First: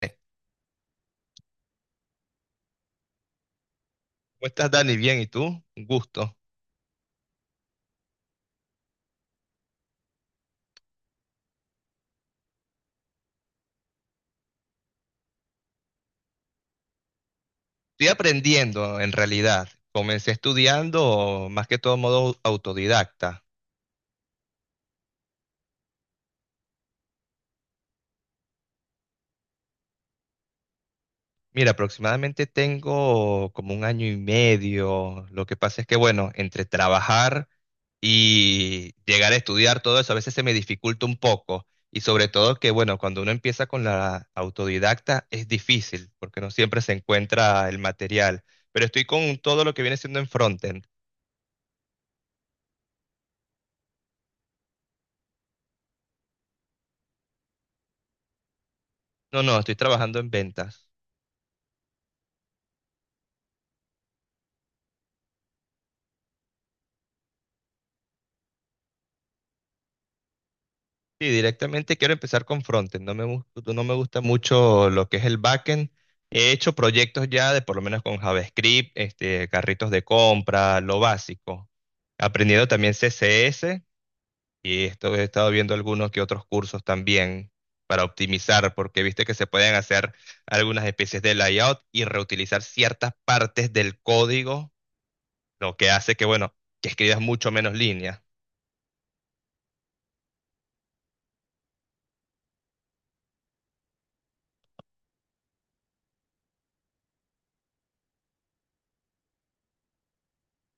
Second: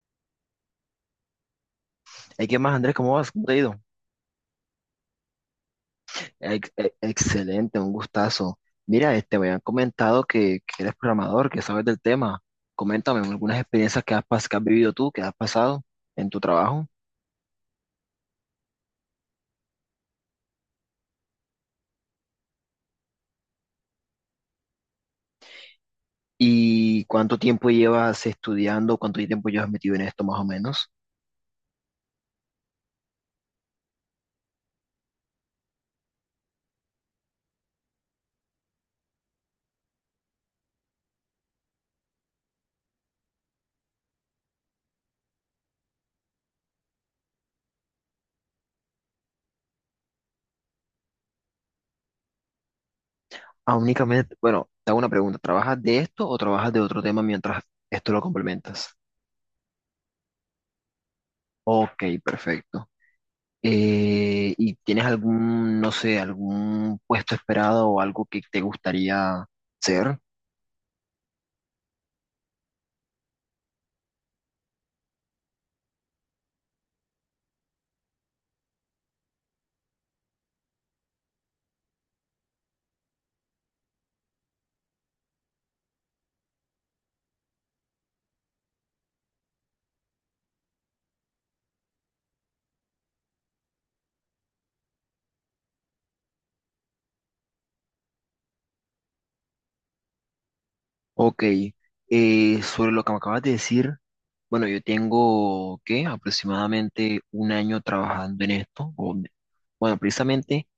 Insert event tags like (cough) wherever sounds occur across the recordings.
¿Cómo ¿Y qué más, Andrés? ¿Cómo vas? ¿Cómo te ha ido? estás, Dani? Bien, ¿y tú? Un gusto. Excelente, un gustazo. Mira, me habían comentado que eres programador, que sabes del tema. Coméntame algunas experiencias que que has vivido tú, que has pasado en tu trabajo. Estoy aprendiendo, en realidad. Comencé estudiando más que todo modo autodidacta. ¿Y cuánto tiempo llevas estudiando? ¿Cuánto tiempo llevas metido en esto, más o menos? Mira, aproximadamente tengo como un año y medio. Lo que pasa es que, bueno, entre trabajar y llegar a estudiar todo eso, a veces se me dificulta un poco. Y sobre todo que, bueno, cuando uno empieza con la autodidacta es difícil, porque no siempre se encuentra el material. Pero estoy con todo lo que viene siendo en frontend. Ah, únicamente, bueno, te hago una pregunta. ¿Trabajas de esto o trabajas de otro tema mientras esto lo complementas? No, no, estoy trabajando en ventas. Ok, perfecto. ¿Y tienes algún, no sé, algún puesto esperado o algo que te gustaría ser? Sí, directamente quiero empezar con frontend. No me gusta mucho lo que es el backend. He hecho proyectos ya de por lo menos con JavaScript, este, carritos de compra, lo básico. Aprendiendo también CSS y esto he estado viendo algunos que otros cursos también para optimizar, porque viste que se pueden hacer algunas especies de layout y reutilizar ciertas partes del código, lo que hace que, bueno, que escribas mucho menos líneas. Ok, sobre lo que me acabas de decir, bueno, yo tengo, ¿qué? Aproximadamente un año trabajando en esto. Bueno, precisamente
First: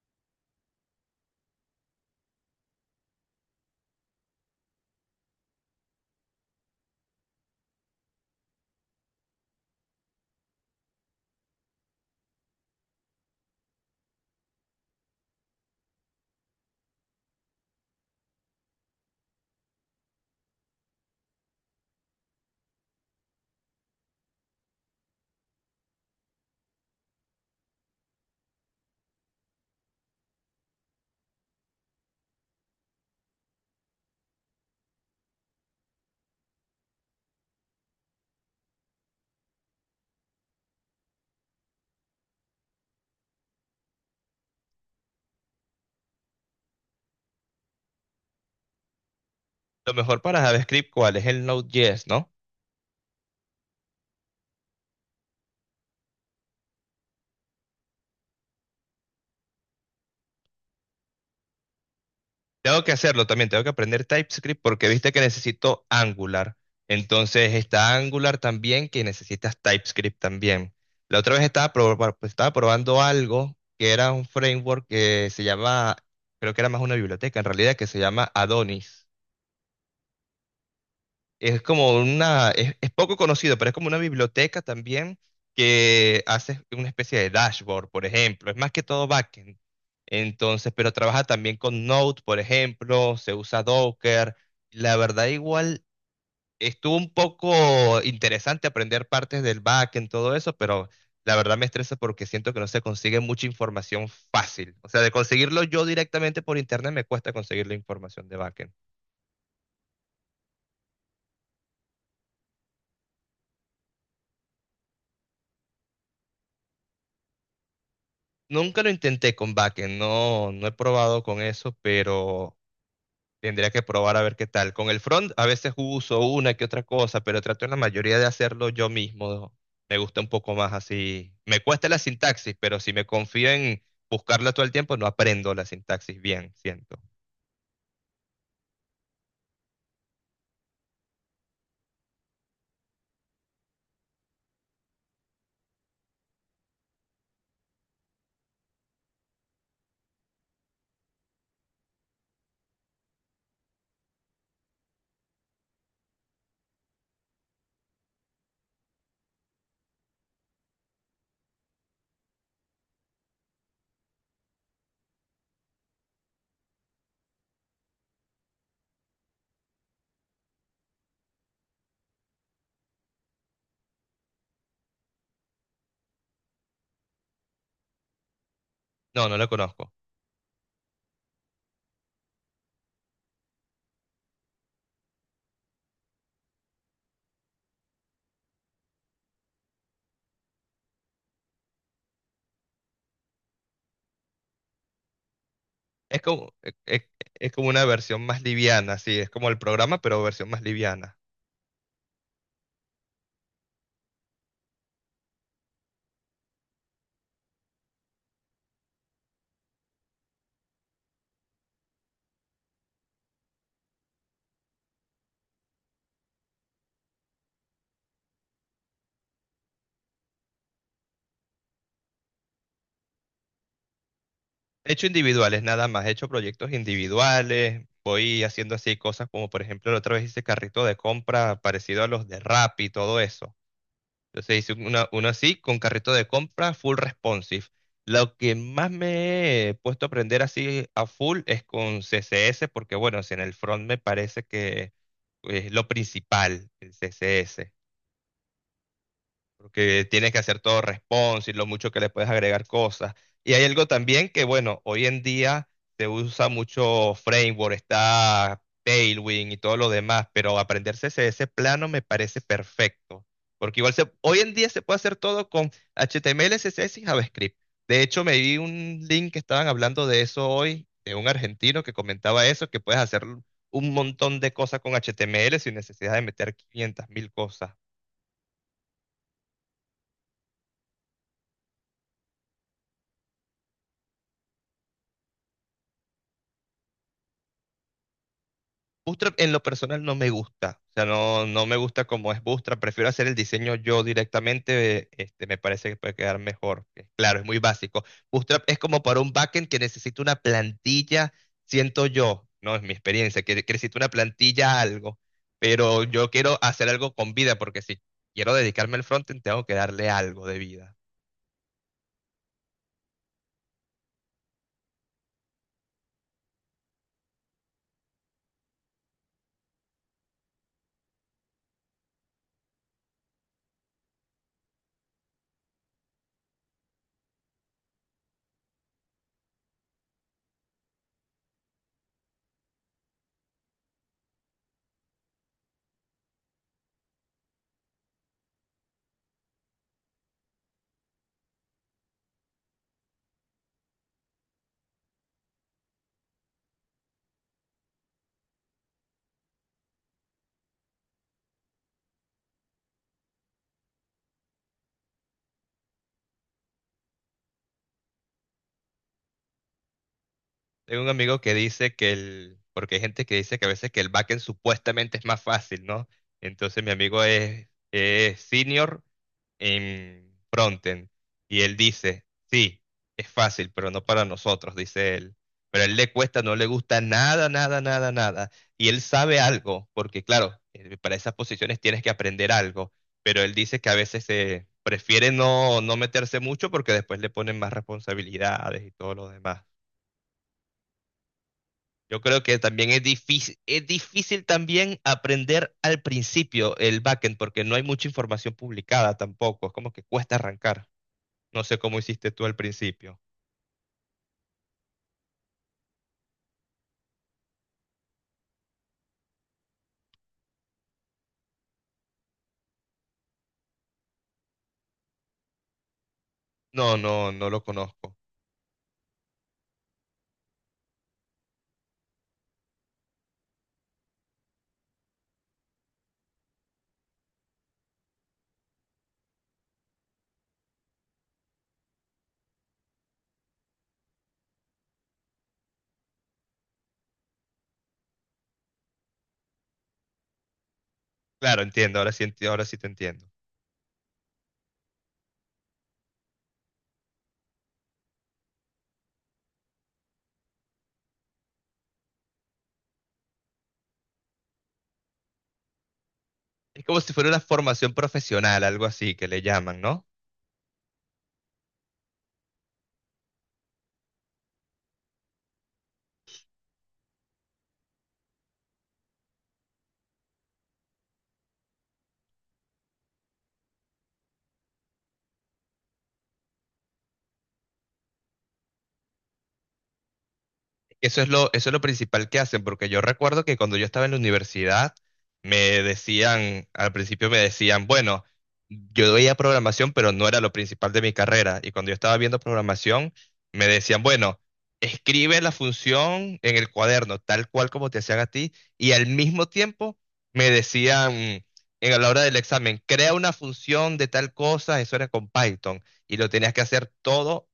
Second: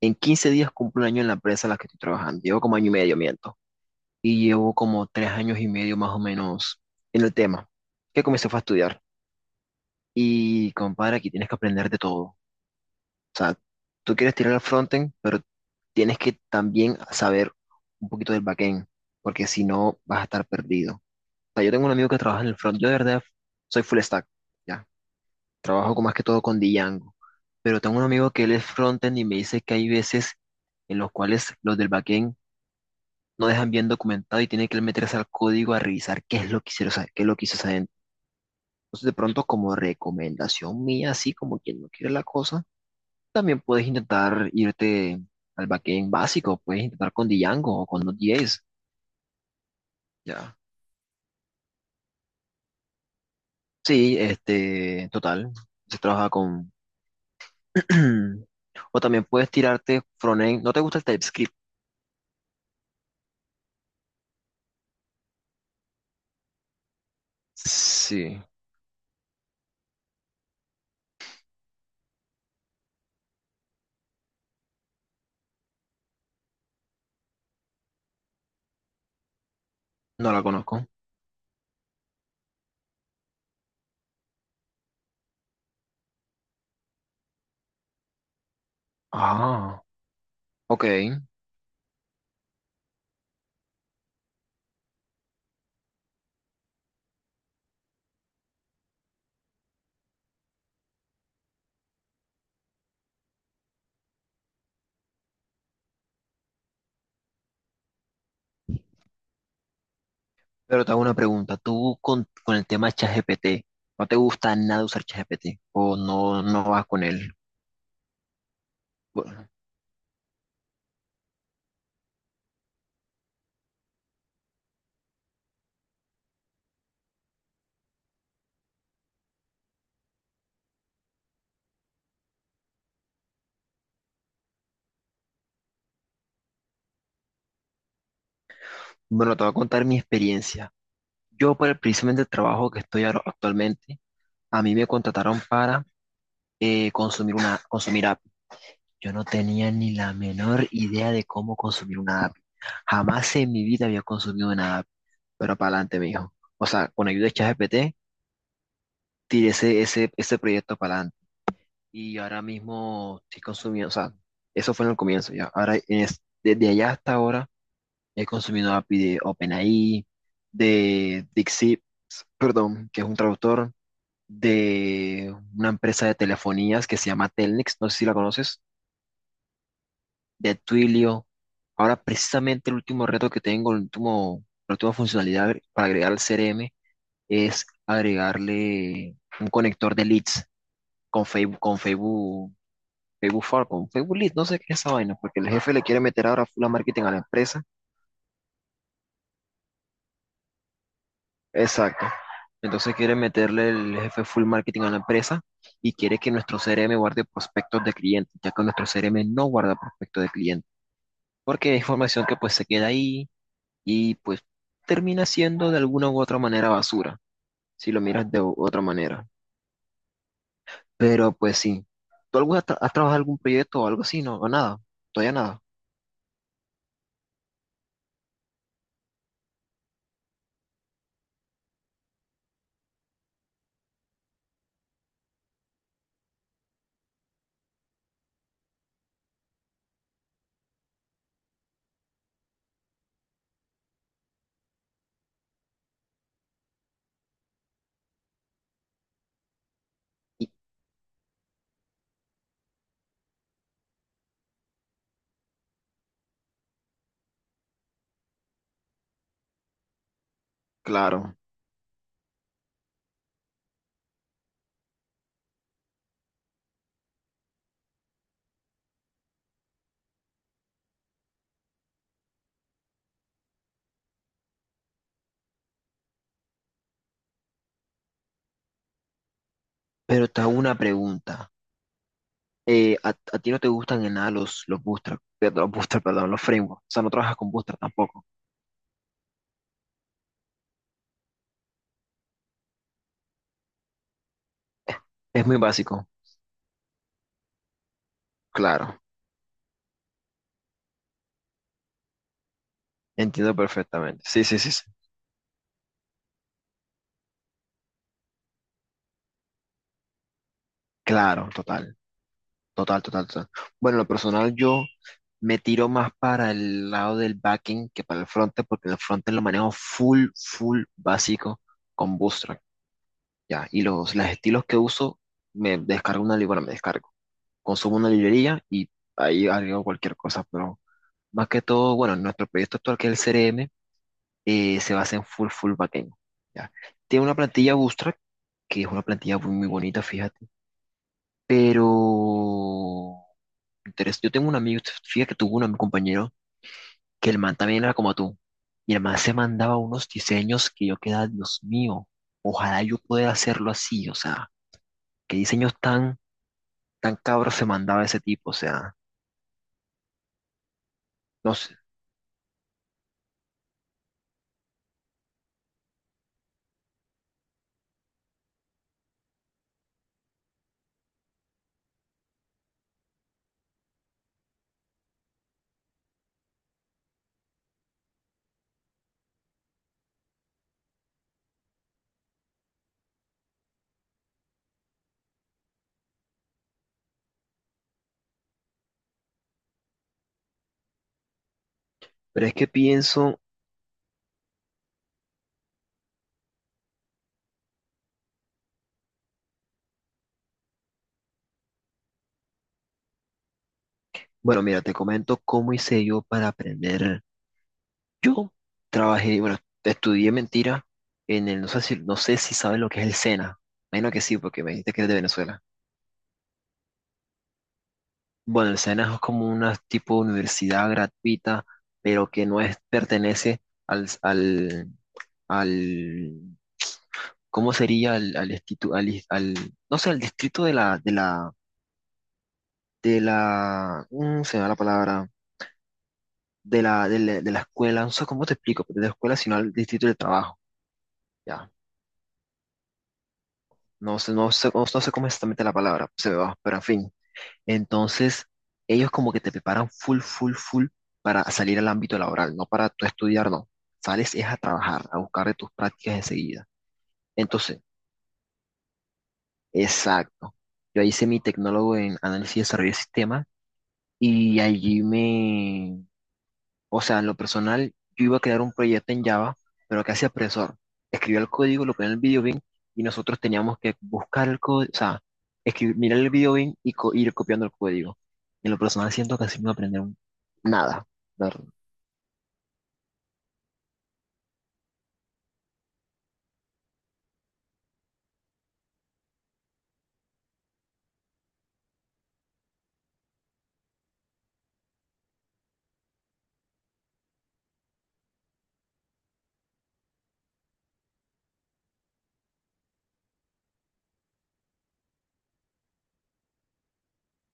en 15 días cumplo un año en la empresa en la que estoy trabajando. Llevo como año y medio, miento. Y llevo como tres años y medio más o menos en el tema, que comencé fue a estudiar. Y compadre, aquí tienes que aprender de todo. O sea, tú quieres tirar al frontend, pero tienes que también saber un poquito del backend, porque si no vas a estar perdido. O sea, yo tengo un amigo que trabaja en el front, yo de verdad soy full stack, ya. Trabajo más que todo con Django, pero tengo un amigo que él es frontend y me dice que hay veces en los cuales los del backend no dejan bien documentado y tiene que él meterse al código a revisar qué es lo que hicieron, o sea, qué es lo que hizo esa gente. Entonces, de pronto, como recomendación mía, así como quien no quiere la cosa, también puedes intentar irte al backend básico, puedes intentar con Django o con Node.js. Lo mejor para Ya. JavaScript, ¿cuál es el Node.js, no? Sí, este, total, se trabaja con... (clears throat) o también puedes tirarte frontend, ¿no te gusta el TypeScript? Tengo que hacerlo también, tengo que aprender TypeScript porque viste que necesito Angular. Entonces está Angular Sí, también que necesitas TypeScript también. La otra vez estaba probando algo que era un framework que se llama, creo que era más una biblioteca en realidad, que se llama Adonis. no la conozco. Es poco conocido, pero es como una biblioteca también que hace una especie de dashboard, por ejemplo. Es más que todo backend. Ah, Entonces, ok. pero trabaja también con Node, por ejemplo, se usa Docker. La verdad, igual estuvo un poco interesante aprender partes del backend, todo eso, pero la verdad me estresa porque siento que no se consigue mucha información fácil. O sea, de conseguirlo yo directamente por internet me cuesta conseguir la información de backend. Pero te hago una pregunta. Tú con el tema ChatGPT, ¿no te gusta nada usar ChatGPT? ¿O no vas con él? Nunca lo intenté Bueno, con backend, no, no he probado con eso, pero tendría que probar a ver qué tal. Con el front a veces uso una que otra cosa, pero trato en la mayoría de hacerlo yo mismo. Me gusta un poco más así. Me cuesta la sintaxis, pero si me confío en buscarla todo el tiempo, no aprendo la sintaxis bien, siento. Bueno, te voy a contar mi experiencia. Yo, por el precisamente el trabajo que estoy ahora actualmente, a mí me contrataron para consumir consumir API. Yo no tenía ni la menor idea de cómo consumir una API. Jamás en mi vida había consumido una API, pero para adelante, me dijo. O sea, con ayuda de ChatGPT, tiré ese proyecto para adelante. Y ahora mismo estoy consumiendo, o sea, eso fue en el comienzo ya. Ahora, desde allá hasta ahora, he consumido API de OpenAI, de DeepSeek, perdón, que es un traductor de una empresa de telefonías que se llama Telnex, no sé si la conoces, No, no la conozco. de Twilio. Ahora precisamente el último reto que tengo, el último, la última funcionalidad para agregar al CRM es agregarle un conector de leads con Facebook, Facebook For, con Facebook leads no sé qué es esa vaina, porque el jefe le quiere Es meter ahora como, full a es, es- marketing a la es empresa. como una versión más liviana, sí, es como el programa, pero versión más liviana. Exacto. Entonces quiere meterle el jefe full marketing a la empresa y quiere que nuestro CRM guarde prospectos de clientes, ya que nuestro CRM no guarda prospectos de clientes, porque es información que pues se queda ahí y pues termina siendo de alguna u otra manera basura, si lo miras de otra manera. Pero pues sí, ¿tú has trabajado algún proyecto o algo así? No, o nada, He hecho todavía individuales nada. nada más, he hecho proyectos individuales, voy haciendo así cosas como por ejemplo la otra vez hice carrito de compra parecido a los de Rappi y todo eso. Entonces hice una, uno así con carrito de compra full responsive. Lo que más me he puesto a aprender así a full es con CSS porque bueno, si en el front me parece que es lo principal, el CSS porque tienes que Y hacer todo responsive, lo mucho que le puedes agregar cosas. Y hay algo también que, bueno, hoy en día se usa mucho framework, está Tailwind y todo lo demás, pero aprenderse ese, claro, ese plano me parece perfecto, porque igual se, hoy en día se puede hacer todo con HTML, CSS y JavaScript. De hecho, me vi un link que estaban hablando de eso hoy, de un argentino que comentaba eso, que puedes hacer un montón de cosas con HTML sin necesidad de meter 500 mil cosas. pero te hago una pregunta. A ti no te gustan en nada los, los bootstrap, perdón, los frameworks? O sea, no trabajas con bootstrap tampoco. Bootstrap en lo personal no me gusta, o sea, no, no me gusta como es Bootstrap, prefiero hacer el diseño yo directamente, este, Es me muy parece que básico, puede quedar mejor. Claro, es muy básico. Bootstrap es claro, como para un backend que necesita una plantilla, siento yo, no es mi experiencia, entiendo que necesita una perfectamente. Sí, sí, sí, plantilla sí. algo, pero yo quiero hacer algo con vida, porque si quiero dedicarme al frontend, tengo que darle algo de vida. Claro, total, total. Bueno, en lo personal yo me tiro más para el lado del backend que para el frontend, porque el frontend lo manejo full básico con Bootstrap, ya. Y los estilos que uso, me descargo una librería, me descargo, consumo una librería y ahí agrego cualquier cosa, pero más que todo, bueno, nuestro proyecto actual que es el CRM, se basa en full backend. ¿Ya? Tiene una plantilla Bootstrap, que es una plantilla muy bonita, fíjate. Pero yo tengo un amigo, fíjate que tuvo un compañero que el man también era como tú. Y el man se mandaba unos diseños que yo quedaba, Dios mío, ojalá yo pudiera hacerlo así. O sea, qué diseños tan cabros se mandaba ese tipo. O sea, Tengo un amigo que no sé. dice que el, porque hay gente que dice que a veces que el backend supuestamente es más fácil, ¿no? Entonces mi amigo es senior en frontend y él dice, sí, es fácil, pero no para nosotros, dice él. Pero a él le cuesta, no le gusta nada, nada, nada, nada. Y él sabe algo, porque claro, para esas posiciones tienes que aprender algo, pero él dice que a veces prefiere no, no meterse mucho porque después le ponen más responsabilidades y todo lo demás. Yo creo Pero es que que también pienso, es difícil también aprender al principio el backend porque no hay mucha información publicada tampoco. Es como que cuesta arrancar. No sé cómo hiciste tú al principio. bueno, mira, te comento cómo hice yo para aprender. Yo trabajé, bueno, estudié mentira en el, no sé no sé si sabes lo que es el SENA. Menos que sí, porque me dijiste que es de Venezuela. No, no, no lo conozco. Bueno, el SENA es como una tipo de universidad gratuita, pero que no es, pertenece al, al, al, ¿cómo sería? Al, al, institu- al, is- al- No sé, al distrito mm, se me va la palabra, de la escuela, no sé cómo te explico, pero de la escuela, sino al distrito del trabajo. Claro, Ya. entiendo, ahora sí te entiendo. No sé, no sé cómo es exactamente la palabra, se me va, pero en fin. Entonces, ellos como que te preparan full para salir al ámbito laboral, no para tú estudiar, no. Sales es a trabajar, a buscar de tus prácticas enseguida. Es como si fuera una Entonces, formación profesional, algo así que le llaman, ¿no? exacto. Yo hice mi tecnólogo en análisis y desarrollo de sistemas y allí me, o sea, en lo personal, yo iba a crear un proyecto en Java, pero casi apresor. Escribió el código, lo ponía en el video bin y nosotros teníamos que buscar el código, o sea, escribir, mirar el video bin y ir copiando el código. En lo personal, siento que así no iba a aprender nada, la verdad. Eso es lo principal que hacen, porque yo recuerdo que cuando yo estaba en la universidad, me decían, al principio me decían, bueno, yo veía programación, pero no era lo principal de mi carrera. Y cuando yo estaba viendo programación, me decían, bueno, escribe la función en el cuaderno, tal cual como te hacían a ti. Y al mismo tiempo me decían, en a la hora del examen, crea una función de tal cosa, eso era con Python. Y lo tenías que hacer todo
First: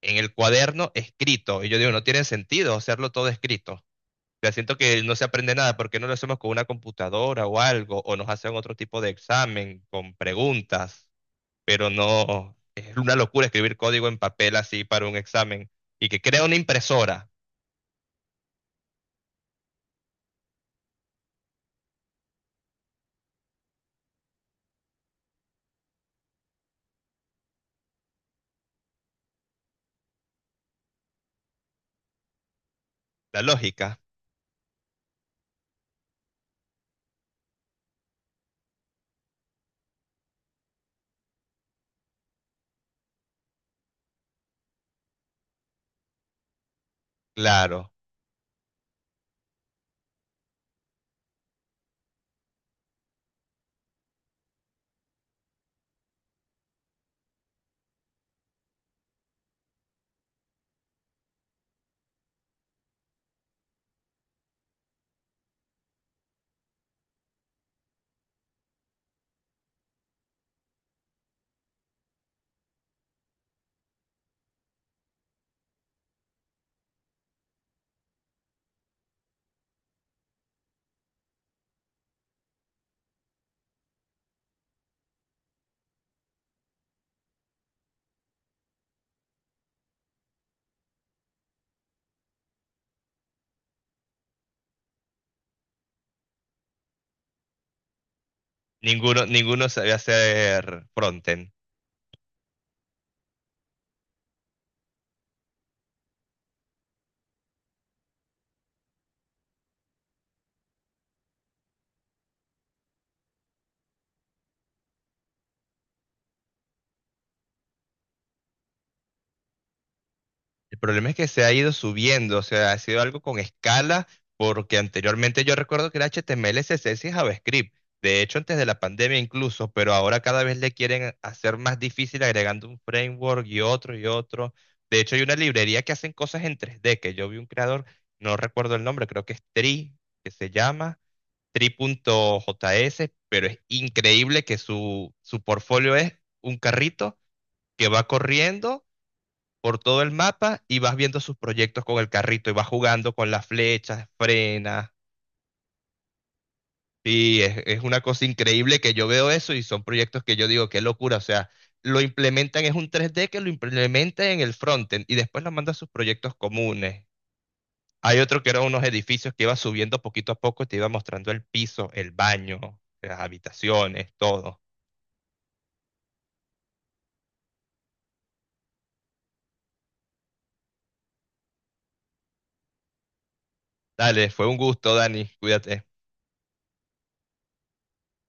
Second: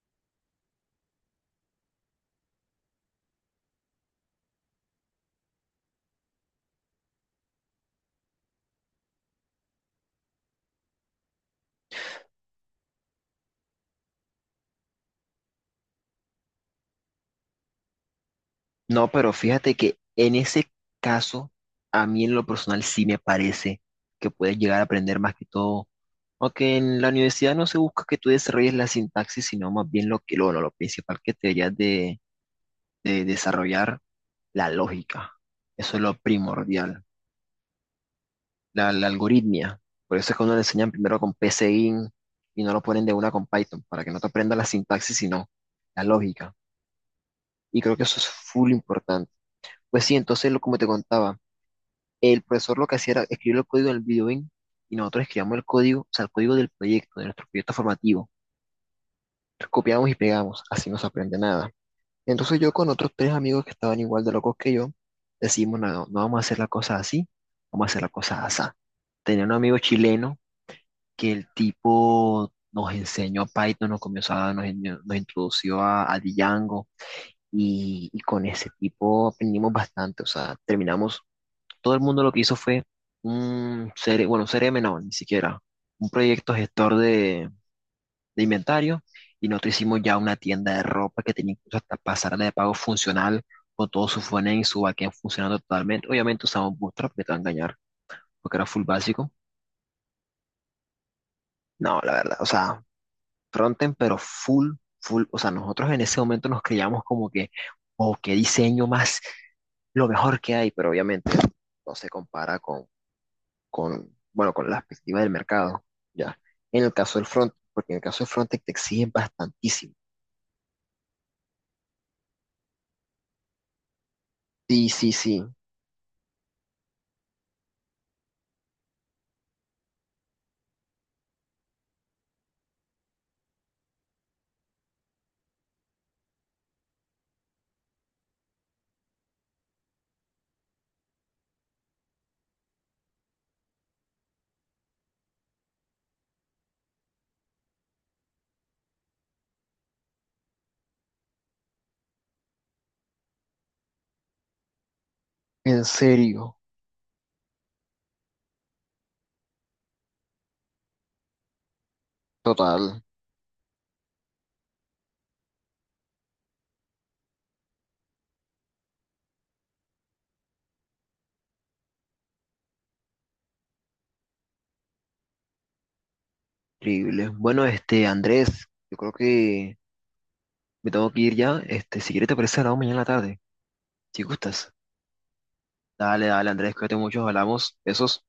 en el cuaderno escrito. Y yo digo, no tiene sentido hacerlo todo escrito. Ya siento que no se aprende nada, ¿por qué no lo hacemos con una computadora o algo? O nos hacen otro tipo de examen con preguntas, pero no, es una locura escribir código en papel así para un examen. Y que crea una impresora, No, pero fíjate que en ese caso, a mí en lo personal sí me parece que puedes llegar a aprender más que todo. Aunque en la universidad no se busca que tú desarrolles la sintaxis, sino más bien lo que lo principal que te deberías de la lógica, desarrollar la lógica. Eso es lo primordial, la algoritmia. Por eso es que uno le enseñan primero con PSeInt y no lo ponen de una con Python, para que no te aprenda la sintaxis, sino la lógica. Y claro. creo que eso es full importante. Pues sí, entonces, como te contaba, el profesor lo que hacía era escribir el código en el videoing y nosotros escribíamos el código, o sea, el código del proyecto, de nuestro proyecto formativo. Copiamos y pegamos, así no se aprende nada. Entonces yo con otros tres amigos que estaban igual de locos que yo, decimos, no vamos a hacer la cosa así, vamos a hacer la cosa así. Tenía un amigo chileno que el tipo nos enseñó Python, nos comenzó nos introdució a Django y con ese tipo aprendimos bastante, o sea, terminamos, todo el mundo lo que hizo fue un CRM, bueno, un CRM no, ni siquiera, un proyecto gestor de inventario y nosotros hicimos ya una tienda de ropa que tenía incluso hasta pasarela de pago funcional con todo su frontend y su backend funcionando totalmente. Obviamente usamos Bootstrap, que te va a engañar, porque era full Ninguno, básico. ninguno sabe hacer frontend. No, la verdad, o sea, frontend, pero full. O sea, nosotros en ese momento nos creíamos como que, o qué diseño más, lo mejor que hay, pero obviamente no se compara con bueno, con la perspectiva del mercado, ya. En el caso del front, porque en el caso del frontend te exigen bastantísimo. El problema es que se ha ido subiendo, o sea, ha sido algo con escala, porque Sí, anteriormente yo recuerdo que era HTML, CSS y JavaScript. De hecho, antes de la pandemia incluso, pero ahora cada vez le quieren hacer más difícil agregando un framework y otro y otro. De hecho, hay una librería que hacen cosas en 3D, que yo vi un creador, no recuerdo el nombre, creo que es Tri, que se llama Tri.js, pero es increíble que su portfolio es un carrito que va corriendo por todo el mapa y vas viendo sus proyectos con el carrito y vas jugando con las flechas, frenas. en serio. Y es una cosa increíble que yo veo eso y son proyectos que yo digo, qué locura. O sea, lo implementan, es Total, un 3D que lo implementa en el frontend y después lo manda a sus proyectos comunes. Hay otro que eran unos edificios que iba subiendo poquito a poco y te iba mostrando el piso, el baño, las habitaciones, todo. increíble. Bueno, este, Andrés, yo creo que me tengo que ir ya. Este, si quieres te parece, hablamos mañana en la tarde. Si Dale, fue un gustas. gusto, Dani. Cuídate. Dale, Andrés, cuídate mucho, hablamos. Besos.